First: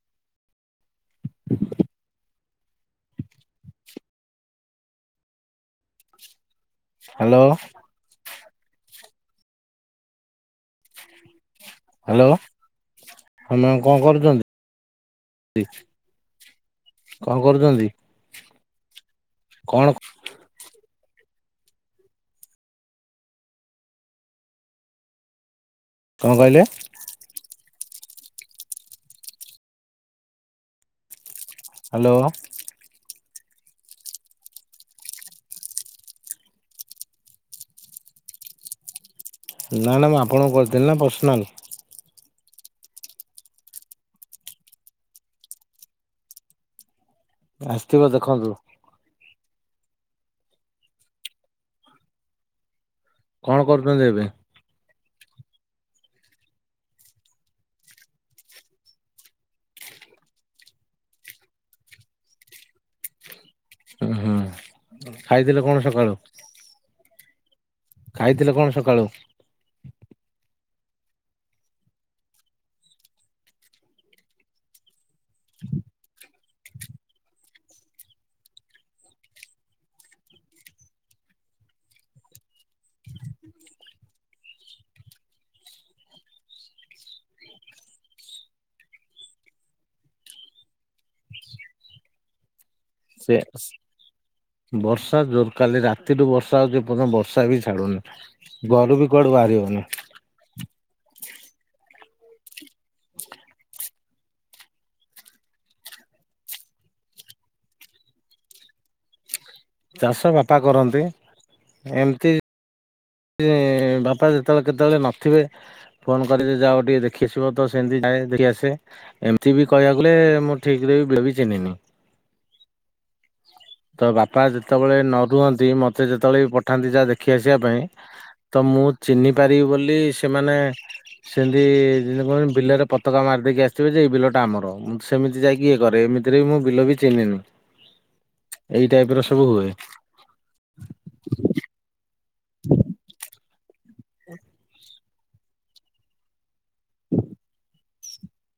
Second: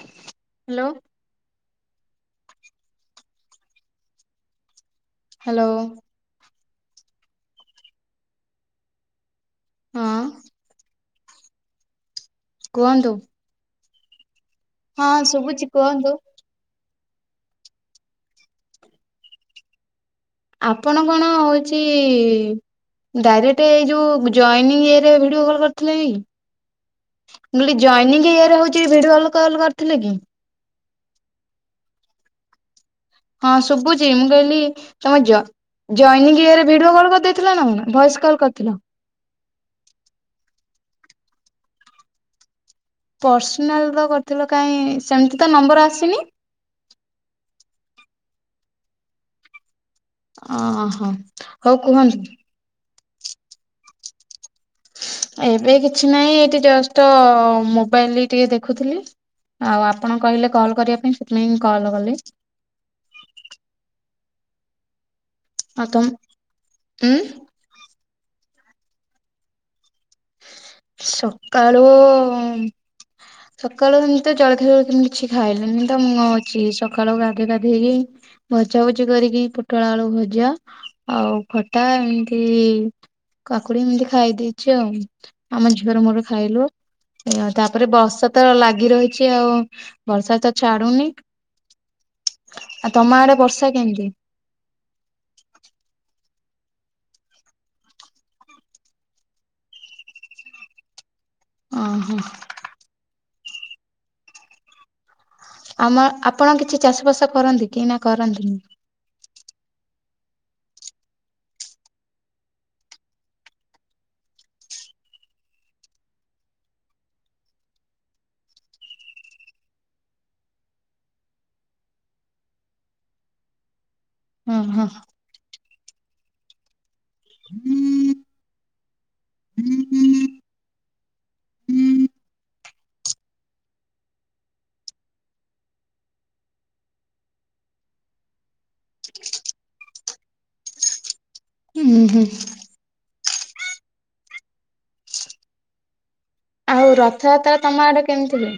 Hello. Hello. Hello. ହଁ। Hello. କୁହନ୍ତୁ। [unintelligible] କଣ କରୁଛନ୍ତି। ହଁ ଶୁଭୁଛି କୁହନ୍ତୁ। କଣ କରୁଛନ୍ତି କଣ? ଆପଣ କଣ ହଉଛି ଡାଇରେକ୍ଟ ଏଇ ଯୋଉ ଜନିଂ ଇଏରେ ଭିଡିଓ କଲ କରି ଥିଲେ କି କଣ କହିଲେ ମୁଁ କହିଲି ଜଏନିଂ ଇଏରେ ହଉଛି ଭିଡିଓ କଲ କରିଥିଲେ କି? ହ୍ୟାଲୋ। ହଁ ଶୁଭୁଛି ମୁଁ କହିଲି ତମେ ଜ ଜଏନିଂ କି ଇରେ ଭିଡିଓ କଲ୍ କରିଦେଇଥିଲା ନା ଭଏସ କଲ୍ କରିଥିଲ। ନା ନା ଆପଣଙ୍କୁ କରିଥିଲି ନା ପର୍ସନାଲ୍। ପର୍ସନାଲ ର କରିଥିଲ କାଇହିଁ ସେମତି ତ ନମ୍ବର ଆସିନି। ଆସିଥିବ ଦେଖନ୍ତୁ। ଅହୋ ହଉ କୁହନ୍ତୁ। କଣ କରୁଛନ୍ତି ଏବେ? ଏବେ କିଛି ନାହିଁ ଏଠି ଜଷ୍ଟ ମୋବାଇଲରେ ଟିକେ ଦେଖୁଥିଲି। ଆଉ ଆପଣ କହିଲେ କଲ୍ କରିବା ପାଇଁ ସେଥିପାଇଁ କଲ୍ କଲି। ହୁଁ ହୁଁ ଖାଇଥିଲେ କଣ ଆଉ ତମ ସକାଳୁ ଉଁ ଖାଇଥିଲେ କଣ ସକାଳୁ? ସକାଳୁ ସକାଳୁ ଏମିତି ଜଳଖିଆ ଜଳଖିଆ କିଛି ଖାଇନି ତ ମୁଁ ଅଛି ସକାଳୁ ଗାଧୋଇ ଗାଧୋଇ ହେଇକି ଭଜା ଭୁଜି କରିକି ପୋଟଳ ଆଳୁ ଭଜା ଆଉ ଖଟା ଏମିତି କାକୁଡି ଏମିତି ଖାଇ ଦେଇଛି ଆଉ ଆମ ଝିଅର ମୋର ଖାଇଲୁ। ଆଉ ତାପରେ ବର୍ଷା ତ ଲାଗି ରହିଛି ଆଉ ବର୍ଷା ତ ଛାଡୁନି। [unintelligible] ଆଉ ତମ ସେ ଆଡେ ବର୍ଷା କେମତି? ବର୍ଷା ଜୋର କାଲି ରାତିଠୁ ବର୍ଷା ହଉଛି ଯେ ବର୍ଷା ବି ଛାଡୁନି। ଘରୁ ବି କୁଆଡୁ ବାହାରି ହଉନି। ଓ ହ ହ। ହ ଆମ ଆପଣ କିଛି ଚାଷ ବାସ କରନ୍ତି କି ନା କରନ୍ତିନି? ଚାଷ ବାପା କରନ୍ତି ଏମତି ବାପା ଯେତେବେଳେ କେତେବେଳେ ନଥିବେ ଫୋନ କରିବେ ଯେ ଯାଅ ଟିକେ ଦେଖିଆସିବ ତ ସେମତି ଯାଏ ଦେଖିଆସେ? ଏମିତି ବି କହିବକୁ ଗଲେ ମୁଁ ଠିକରେ ବିଲ ବିି ଚିହ୍ନିନି। ତ ବାପା ହଁ ଯେତେବେଳେ ନ ରୁହନ୍ତି ମତେ ଯେତେବେଳେ ବି ପଠାନ୍ତି ଯାହା ଦେଖି ଆସିବା ପାଇଁ। ହଁ। ତ ମୁଁ ଚିହ୍ନି ପାରିବି ହୁଁ ବୋଲି ସେମାନେ ସେମିତି ଯେମିତି କହ ବିଲରେ ପତାକା ମାରିଦେଇକି ଆସିଥିବେ ଯେ ଏଇ ବିଲଟା ଆମର। ସେମିତି ଯାଇକି ଇଏ କରେ ଏମତିରେ ବି ମୁଁ ବିଲ ବି ଚିହ୍ନିନି। ଏଇ ଟାଇପର ସବୁ ହୁଏ। ହୁଁ ହୁଁ ହୁଁ। ଆଉ ରଥଯାତ୍ରା ତମ ଆଡେ କେମିତି ହୁଏ?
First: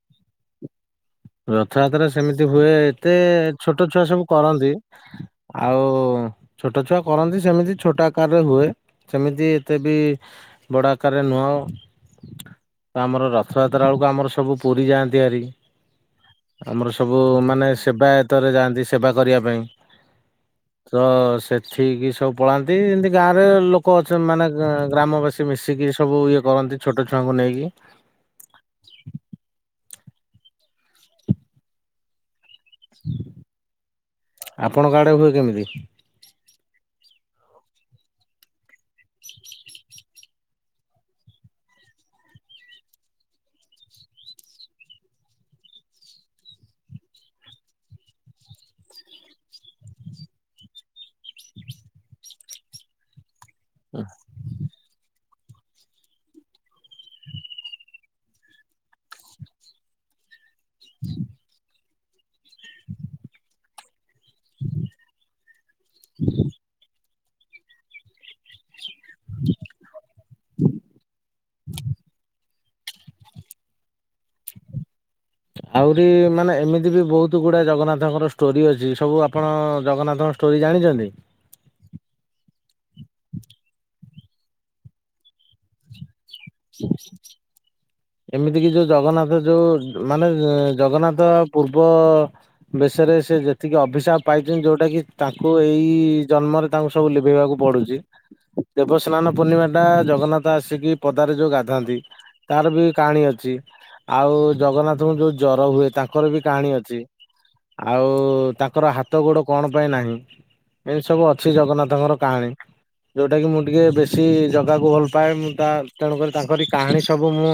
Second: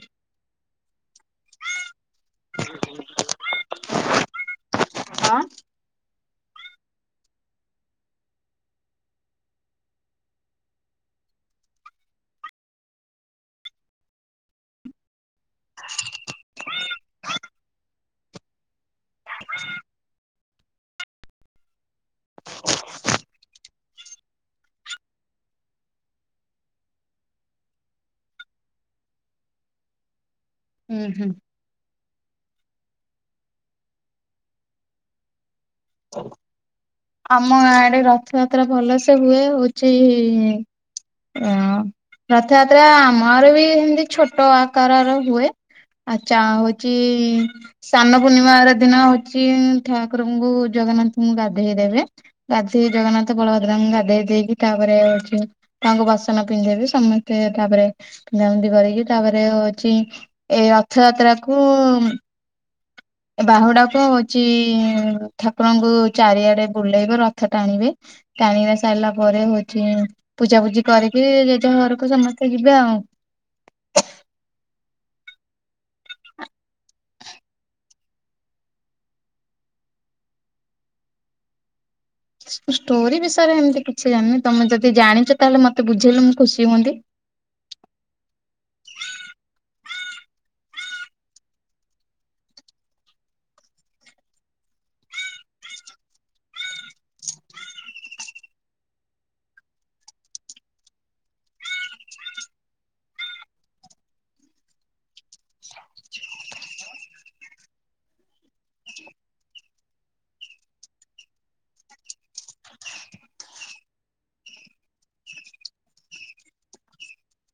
ରଥଯାତ୍ରା ସେମିତି ହୁଏ ଏତେ ଛୋଟ ଛୁଆ ସବୁ କରନ୍ତି। ହଁ। ଆଉ ଛୋଟ ଛୁଆ କରନ୍ତି ସେମିତି ଛୋଟ ଆକାରରେ ହୁଏ ସେମିତି ଏତେ ବି ବଡ଼ଆକାରରେ ନୁହେଁ ତ ଆମର ରଥଯାତ୍ରା ବେଳକୁ ଆମର ସବୁ ପୁରୀ ଯାଆନ୍ତି ଭାରି। ଆମର ସବୁ ମାନେ ସେବାୟତରେ ଯାଆନ୍ତି ସେବା କରିବା ପାଇଁ। ତ ସେଠିକି ସବୁ ପଳାନ୍ତି ଏମତି ଗାଁରେ ଲୋକ ଅଛନ୍ତି ମାନେ ଗ୍ରାମବାସୀ ସେ ମିଶିକି ସବୁ ଇଏ କରନ୍ତି ଛୋଟ ଛୁଆଙ୍କୁ ନେଇକି ହୁଁ ହୁଁ। ଆପଣଙ୍କ ଆଡେ ହୁଏ କେମିତି? ଆମ ଗାଁ ଆଡେ ରଥଯାତ୍ରା ଭଲସେ ହୁଏ ହଉଛି। ଓ ରଥଯାତ୍ରା ଆମର ବି ଏମତି ଛୋଟ ଆକାରର ହୁଏ। ଆଚା ହଉଛି ସାନ ପୂର୍ଣ୍ଣିମାର ଦିନ ହଉଛି ଠାକୁରଙ୍କୁ ଜଗନ୍ନାଥଙ୍କୁ ଗାଧୋଇ ଦେବେ ଗାଧୋଇ ଜଗନ୍ନାଥ ବଳଭଦ୍ରା ଗାଧେଇ ଦେଇକି ତାପରେ ହଉଛି। ତାଙ୍କୁ ବସନ ପିନ୍ଧେଇବେ ସମସ୍ତେ ତାପରେ ପିନ୍ଧାପିନ୍ଧି କରିକି ତାପରେ ହଉଛି ଏ ରଥଯାତ୍ରା କୁ ଏ ବାହୁଡାକୁ ହଉଛି ଠାକୁରଙ୍କୁ ଚାରିଆଡେ ବୁଲେଇବେ ରଥ ଟାଣିବେ। ଟାଣକି ସାରିଲା ପରେ ହଉଛି ପୂଜା ପୂଜି କରିକି ଜେଝା ଘରକୁ ସମସ୍ତେ ଯିବେ ଆଉ ଆହୁରି ମାନେ ଏମିତି ବି ବହୁତ ଗୁଡା ଜଗନ୍ନାଥଙ୍କର ଷ୍ଟୋରି ଅଛି ସବୁ ଆପଣ ଜଗନ୍ନାଥଙ୍କ ଷ୍ଟୋରି ଜାଣିଛନ୍ତି। ଷ୍ଟୋରି ବିଷୟରେ ଏମିତି କିଛି ଜାଣିନି ତମେ ଯଦି ଜାଣିଛ ତାହେଲେ ମତେ ବୁଝିଲୁ ମୁ ହ ଏମିତି କିି ଯୋଉ ଜଗନ୍ନାଥ ଯୋଉ ମାନେ ଜଗନ୍ନାଥ ପୂର୍ବ ବେଶରେ ସେ ଯେତିକି ଅଭିଶାପ ପାଇଛନ୍ତି ଯୋଉଟା କି ତାଙ୍କୁ ଏଇ ଜନ୍ମରେ ତାଙ୍କୁ ସବୁ ଲିଭେଇବାକୁ ପଡୁଛି ଦେବସ୍ନାନ ପୂର୍ଣ୍ଣିମାଟା ଜଗନ୍ନାଥ ଆସିକି ପଦାରେ ଯୋଉ ଗାଧାନ୍ତି ତାର ବି କାହାଣୀ ଅଛି। ଆଉ ଜଗନ୍ନାଥଙ୍କୁ ଯୋଉ ଜର ହୁଏ ତାଙ୍କର ବି କାହାଣୀ ଅଛି। ଆଉ ତାଙ୍କର ହାତ ଗୋଡ କଣ ପାଇଁ ନାହିଁ। ଏମିତି ସବୁ ଅଛି ଜଗନ୍ନାଥଙ୍କର କାହାଣୀ। ଯୋଉଟା କି ମୁଁ ଟିକେ ବେଶୀ ଜଗାକୁ ଭଲ ପାଏ ମୁଁ ତା ତେଣୁକରି ତାଙ୍କରି କାହାଣୀ ସବୁ ମୁଁ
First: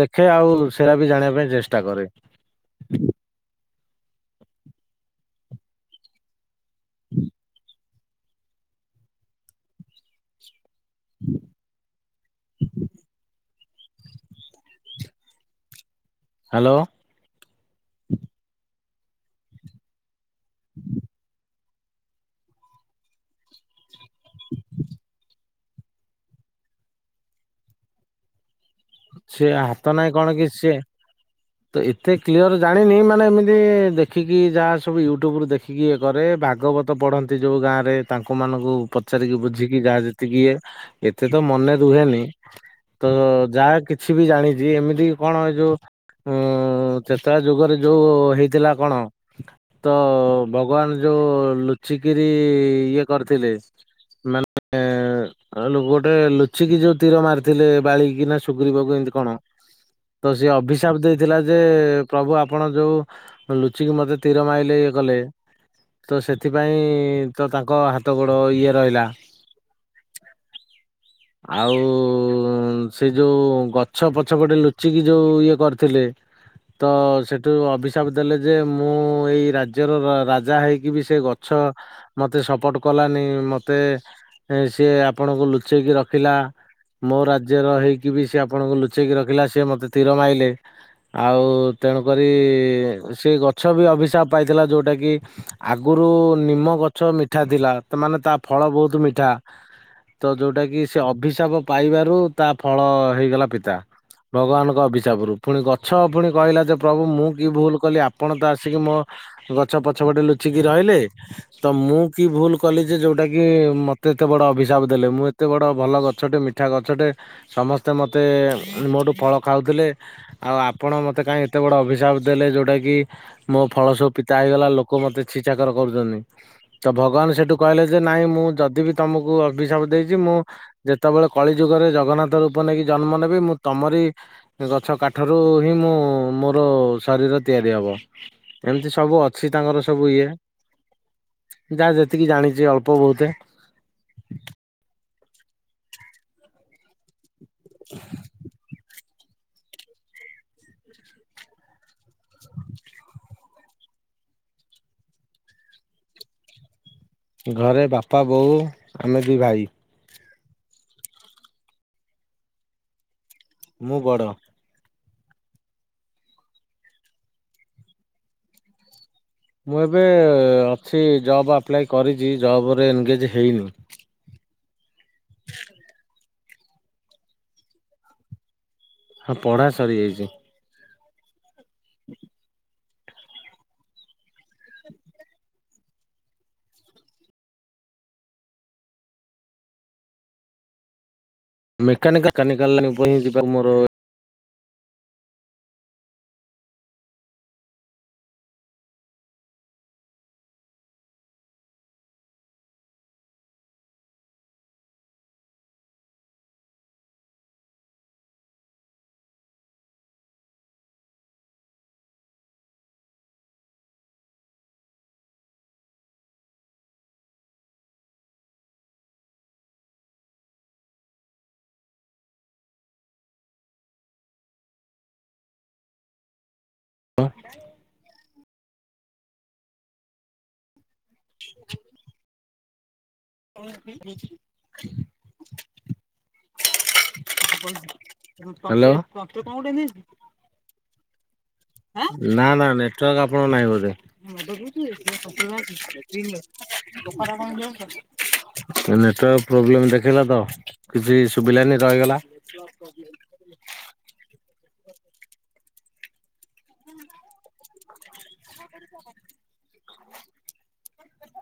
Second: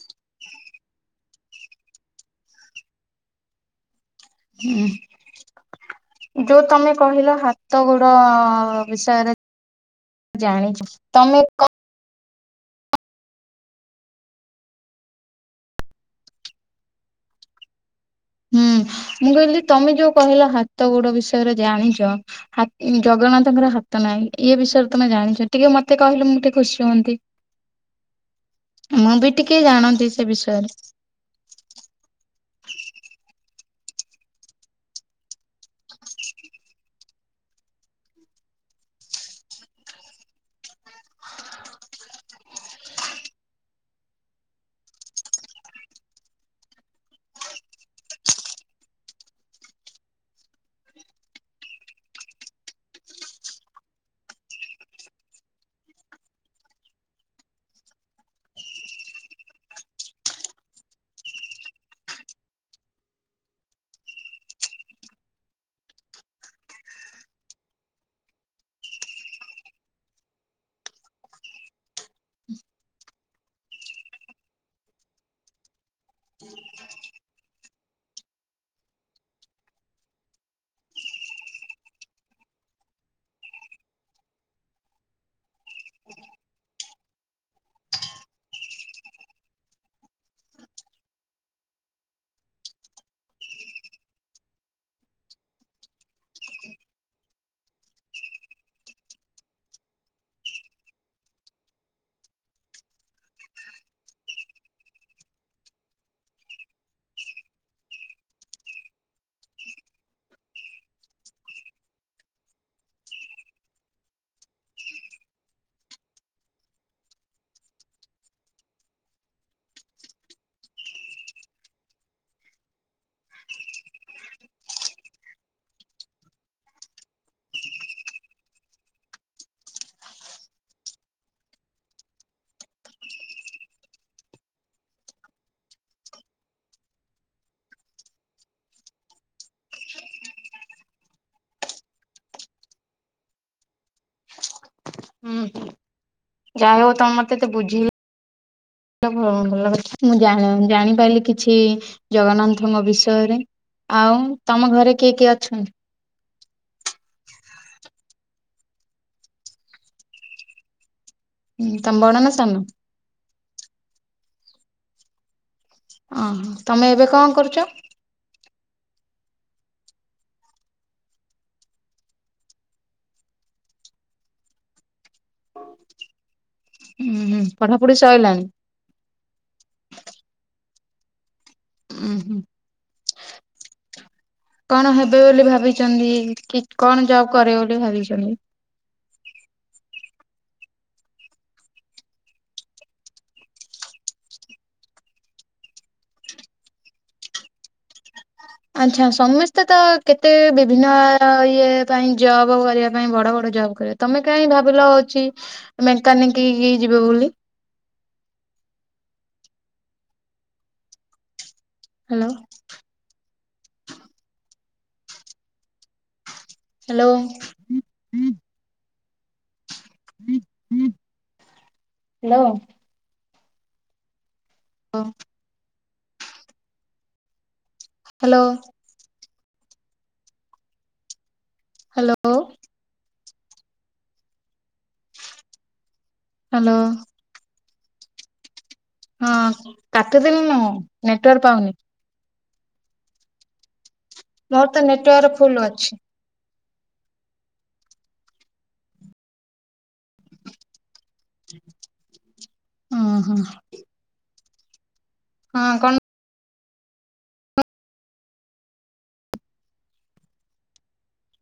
ଦେଖେ ଆଉ ସେରା ବି ଜାଣିବା ପାଇଁ ଚେଷ୍ଟା କରେ। ହୁଁ। ଯୋଉ ତମେ କହିଲ ହାତ ଗୋଡ଼ ବିଷୟରେ ଜାଣିଛୁ। ତମେ କ ହ୍ୟାଲୋ। ହୁଁ ମୁଁ କହିଲି ତମେ ଯୋଉ କହିଲ ହାତ ଗୋଡ ବିଷୟରେ ଜାଣିଛ ହାତ ଜଗନ୍ନାଥଙ୍କର ହାତ ନାହିଁ ଇଏ ବିଷୟରେ ତମେ ଜାଣିଛ ଟିକେ ମତେ କହିଲେ ମୁଁ ଟିକେ ଖୁସି ହୁଅନ୍ତି। ମୁଁ ବି ସେ ଟିକେ ହାତ ଜାଣନ୍ତି ନାଇଁ ସେ କଣକି ବିଷୟରେ। ସିଏ ତ ଏତେ କ୍ଲିୟର ଜାଣିନି ମାନେ ଏମିତି ଦେଖିକି ଯାହା ସବୁ ୟୁଟୁବ ରୁ ଦେଖି ଇଏ କରେ ଭାଗବତ ପଢନ୍ତି ଯୋଉ ଗାଁରେ ତାଙ୍କ ମାନଙ୍କୁ ପଚାରିକି ବୁଝିକି ଯାହା ଯେତିକି ଇଏ ଏତେ ତ ମନେ ରୁହେନି ତ ଯାହା କି କିଛି ବି ଜାଣିଛି ଏମିତି କଣ ଏଇ ଯୋଉ ଉଁ ତେତୟା ଯୁଗରେ ଯୋଉ ହେଇଥିଲା କଣ ତ ଭଗବାନ ଯୋଉ ଲୁଚିକିରି ଇଏ କରିଥିଲେ ମାନେ ଗୋଟେ ଲୁଚିକି ଯୋଉ ତୀର ମାରିଥିଲେ ବାଳିକି ନା ସୁ କୁ ଏମତି କଣ ତ ସି ଅଭିଶାପ ଦେଇଥିଲା ଯେ ପ୍ରଭୁ ଆପଣ ଯୋଉ ଲୁଚିକି ମତେ ତୀର ମାଇଲେ ଇଏ କଲେ ତ ସେଥିପାଇଁ ତ ତାଙ୍କ ହାତ ଗୋଡ ଇଏ ରହିଲା। ଆଉ ସେ ଯୋଉ ଗଛ ପଛପଟେ ଲୁଚିକି ଯୋଉ ଇଏ କରିଥିଲେ ତ ସେଠୁ ଅଭିଶାପ ଦେଲେ ଯେ ମୁଁ ଏଇ ରାଜ୍ୟର ରାଜା ହେଇକି ବି ସେ ଗଛ ମତେ ସପୋର୍ଟ କଲାନି ମତେ ସିଏ ଆପଣଙ୍କୁ ଲୁଚେଇକି ର ରଖିଲା ମୋ ରାଜ୍ୟର ହେଇକି ବି ସେ ଆପଣଙ୍କୁ ଲୁଚେଇକି ରଖିଲା ସିଏ ମତେ ତୀର ମାଇଲେ ଆଉ ତେଣୁକରି ସେ ଗଛ ବି ଅଭିଶାପ ପାଇଥିଲା ଯୋଉଟା କି ଆଗୁରୁ ନିମ ଗଛ ମିଠା ଥିଲା ତ ମାନେ ତା ଫଳ ବହୁତ ମିଠା। ତ ଯୋଉଟା କି ସେ ଅଭିଶାପ ପାଇବାରୁ ତା ଫଳ ହେଇଗଲା ପିତା। ଭଗବାନଙ୍କ ଅଭିଶାପରୁ ପୁଣି ଗଛ ପୁଣି କହିଲା ଯେ ପ୍ରଭୁ ମୁଁ କି ଭୁଲ କଲି ଆପଣ ତ ଆସିକି ମୋ ଗଛ ପଛ ପଟେ ଲୁଚିକି ରହିଲେ ତ ମୁଁ କି ଭୁଲ କଲି ଯେ ଯୋଉଟା କି ମତେ ଏତେ ବଡ ଅଭିଶାପ ଦେଲେ ମୁଁ ଏତେ ବଡ ବଟ ଭଲ ଗଛଟେ ମିଠା ଗଛଟେ ସମସ୍ତେ ମୋତେ ମୋଠୁ ଫଳ ଖାଉଥିଲେ ଆଉ ଆପଣ ମତେ କାଇହିଁ ଏତେ ବଡ ଅଭିଶାପ ଦେଲେ ଯୋଉଟା କି ମୋ ଫଳ ସବୁ ପିତା ହେଇଗଲା ଲୋକ ମତେ ଛିଛାକର କରୁଛନ୍ତି। ତ ଭଗବାନ ସେଠୁ କହିଲେ ଯେ ନାଇଁ ମୁଁ ଯଦି ବି ତମକୁ ଅଭିଶାପ ଦେଇଛି ମୁଁ ଯେତେବେଳେ କଳି ଯୁଗରେ ଜଗନ୍ନାଥ ରୂପ ନେଇକି ଜନ୍ମ ନେବି ମୁଁ ତମରି ସେ ଗଛ କାଠରୁ ହିଁ ମୁଁ ମୋର ଶରୀର ତିଆରି ହବ। ଏମିତି ସବୁ ଅଛି ତାଙ୍କର ସବୁ ଇଏ। ଯାହା ଯେତିକି ଜାଣିଛି ଅଳ୍ପ ବହୁତେ। ହୁଁ ହୁଁ ଯାହା ହଉ ତମ ମତେ ଏତେ ବୁଝେଇଲ। ଭଲ କଥା ମୁଁ ଜାଣିପାରିଲି କିଛି ଜଗନ୍ନାଥଙ୍କ ବିଷୟରେ। ଆଉ ତମ ଘରେ କିଏ କିଏ ଅଛନ୍ତି? ଘରେ ବାପା ବୋଉ ଆମେ ଦୁଇ ଭାଇ। ହୁଁ ତମେ ବଡ଼ ନା ସାନ? ମୁଁ ବଡ଼। ଅ ହଁ। ତମେ ଏବେ କଣ କରୁଚ? ମୁଁ ଏବେ ଅଛି ଜବ୍ ଆପ୍ଲାଏ କରିଚି। ଜବ୍ ରେ ଏନଗେଜ୍ ହେଇନି। ଉଁ ହୁଁ। ପଠାପଢି ସଇଲାଣି? ହଁ ପଢ଼ା ସରିଯାଇଚି। ଉଁ ହୁଁ। କଣ ହେବେ ବୋଲି ଭାବିଚନ୍ତି? କି କଣ ଜବ୍ କରିବେ ବୋଲି ଭାବିଚନ୍ତି? ମେକାନିକାଲ୍ ମେକାନିକାଲ୍ [unintelligible] ଯିବା ମୋର ଆଚ୍ଛା। ସମସ୍ତେ ତ କେତେ ବିଭିନ୍ନ ଇଏ ପାଇଁ ଜବ୍ କରିବା ପାଇଁ ବଡ ବଡ ଜବ୍ କରିବା ତମେ କାଇଁ ଭାବିଲ ହଉଚି ମେକାନିକ୍ ଯିବ ବୋଲି? ହାଲୋ। ହ୍ୟାଲୋ। ହାଲୋ। [unintelligible] [unintelligible] ହାଲୋ। ହ ହାଲୋ। [unintelligible] ହାଲୋ। ହାଲୋ। ହଁ। କାଟି ଦେଲେ ନା କଣ ନେଟୱାର୍କ ପାଉନି। ନା ନା ନେଟୱାର୍କ ଆପଣଙ୍କ ନାହିଁ ବୋଧେ। ମୋର ତ ନେଟୱର୍କ ଫୁଲ୍ ଅଛି। [unintelligible] ନେଟୱାର୍କ ପ୍ରୋବ୍ଲେମ ଦେଖେଇଲା ତ କିଛି ସୁବିଲାନି ରହିଗଲା। ଉଁ ହୁଁ। ହଁ କଣ [unintelligible]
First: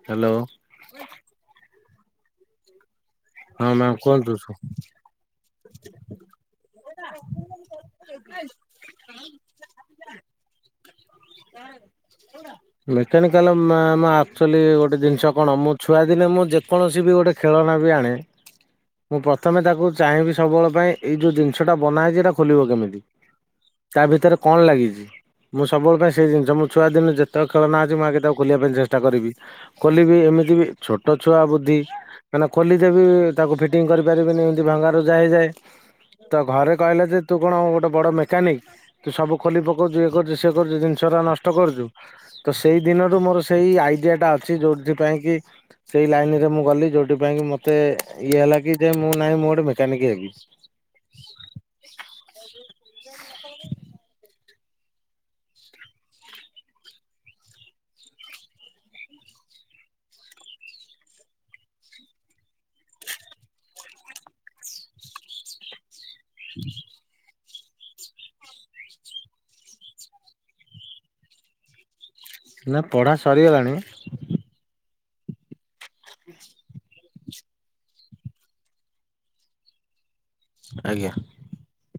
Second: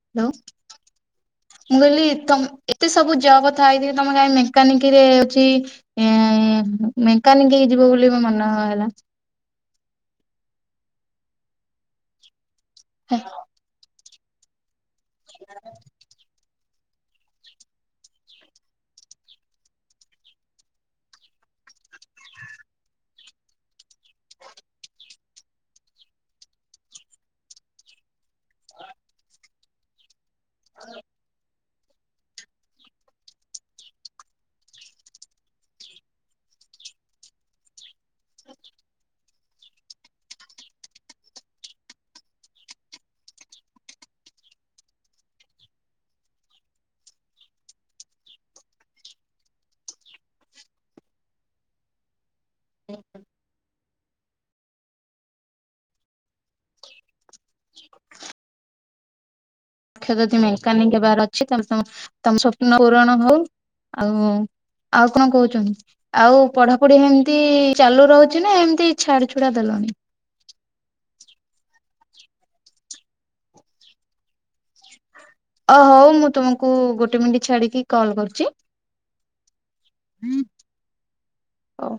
ହ୍ୟାଲୋ ହ୍ୟାଲୋ। ମୁଁ କହିଲି ତମ୍ ଏତେ ସବୁ ଜବ୍ ହଁ ଥାଇକି ମ୍ୟାମ୍ ତମେ କା କୁହନ୍ତୁ। ମେକାନିକ୍ କି ରେ ହଉଚି ଏ ମେକାନିକ୍ ଯିବ ବୋଲି ମନ ହେଲା? ମେକାନିକାଲ୍ ମାମ୍ ଆକଚୁଆଲି ଗୋ ଟେ ଜିନିଷ କଣ ମୁଁ ଛୁଆ ଦିନେ ମୁଁ ଯେକୌଣସି ବି ଗୋଟେ ଖେଳନା ବି ଆଣେ ମୁଁ ପ୍ରଥମେ ତାକୁ ଚାହିଁବି ସବୁବେଳ ପାଇଁ ଏଇ ଯୋଉ ଜିନିଷଟା ବନା ହେଇଚି ଏଇଟା ଖୋଲିବ କେମିତି। ତା ଭିତରେ କଣ ଲାଗିଚି। ମୁଁ ସବୁବେଳ ପାଇଁ ସେଇ ଜିନିଷ ମୁଁ ଛୁଆ ଦିନେ ଯେତେକ ଖେଳ ଅଛି ମୁଁ ଆଗ ତାକୁ ଖୋଲିବା ପାଇଁ ଚେଷ୍ଟା କରିବି। ଖୋଲିବି ଏମିତି ଛୋଟ ଛୁଆ ବୁଦ୍ଧି। କାହିଁକି ନା ଖୋଲିଦେବି ତାକୁ ଫିଟିଂ କରିପାରିବିନି ଏମିତି ଭଙ୍ଗା ରୁଜା ହେଇଯାଏ। ତ ଘରେ କହିଲେ ଯେ ତୁ କଣ ଗୋଟେ ବଡ଼ ମେକାନିକ୍। ତୁ ସବୁ ଖୋଲି ପକଉଚୁ ଇଏ କରୁଚୁ ସିଏ କରୁଚୁ ଜିନିଷ ଟା ନଷ୍ଟ କରୁଚୁ। ତ ସେଇ ଦିନରୁ ମୋର ସେଇ ଆଇଡିଆ ଟା ଅଛି ଯୋଉଥି ପାଇଁ କି ସେଇ ଲାଇନ୍ ରେ ମୁଁ ଗଲି ଯୋଉଠି ପାଇଁ କି ମତେ ଇଏ ହେଲା କି ଯେ ମୁଁ ନାହିଁ ମୁଁ ଗୋଟେ ମେକାନିକ୍ ହେବି। ହୁ। [unintelligible] ଯଦି ମେକାନିକ୍ ହେବାର ଅଛି ତାହାଲେ ତମ ତମ ସ୍ୱପ୍ନ ପୂରଣ ହଉ। ଆଉ ଆଉ କଣ କହୁଛନ୍ତି? ଆଉ ପଢାପଢି ହେମତି ଚାଲୁ ରହୁଚି ନା ଏମତି ଛାଡି ଛୁଡା ଦେଲଣି? ନା ପଢ଼ା ସରିଗଲାଣି। ଅ ହଉ ମୁଁ ତମକୁ ଗୋଟେ ମିନିଟ୍ ଛାଡିକି କଲ୍ କରୁଚି। ଆଜ୍ଞା। ହଉ।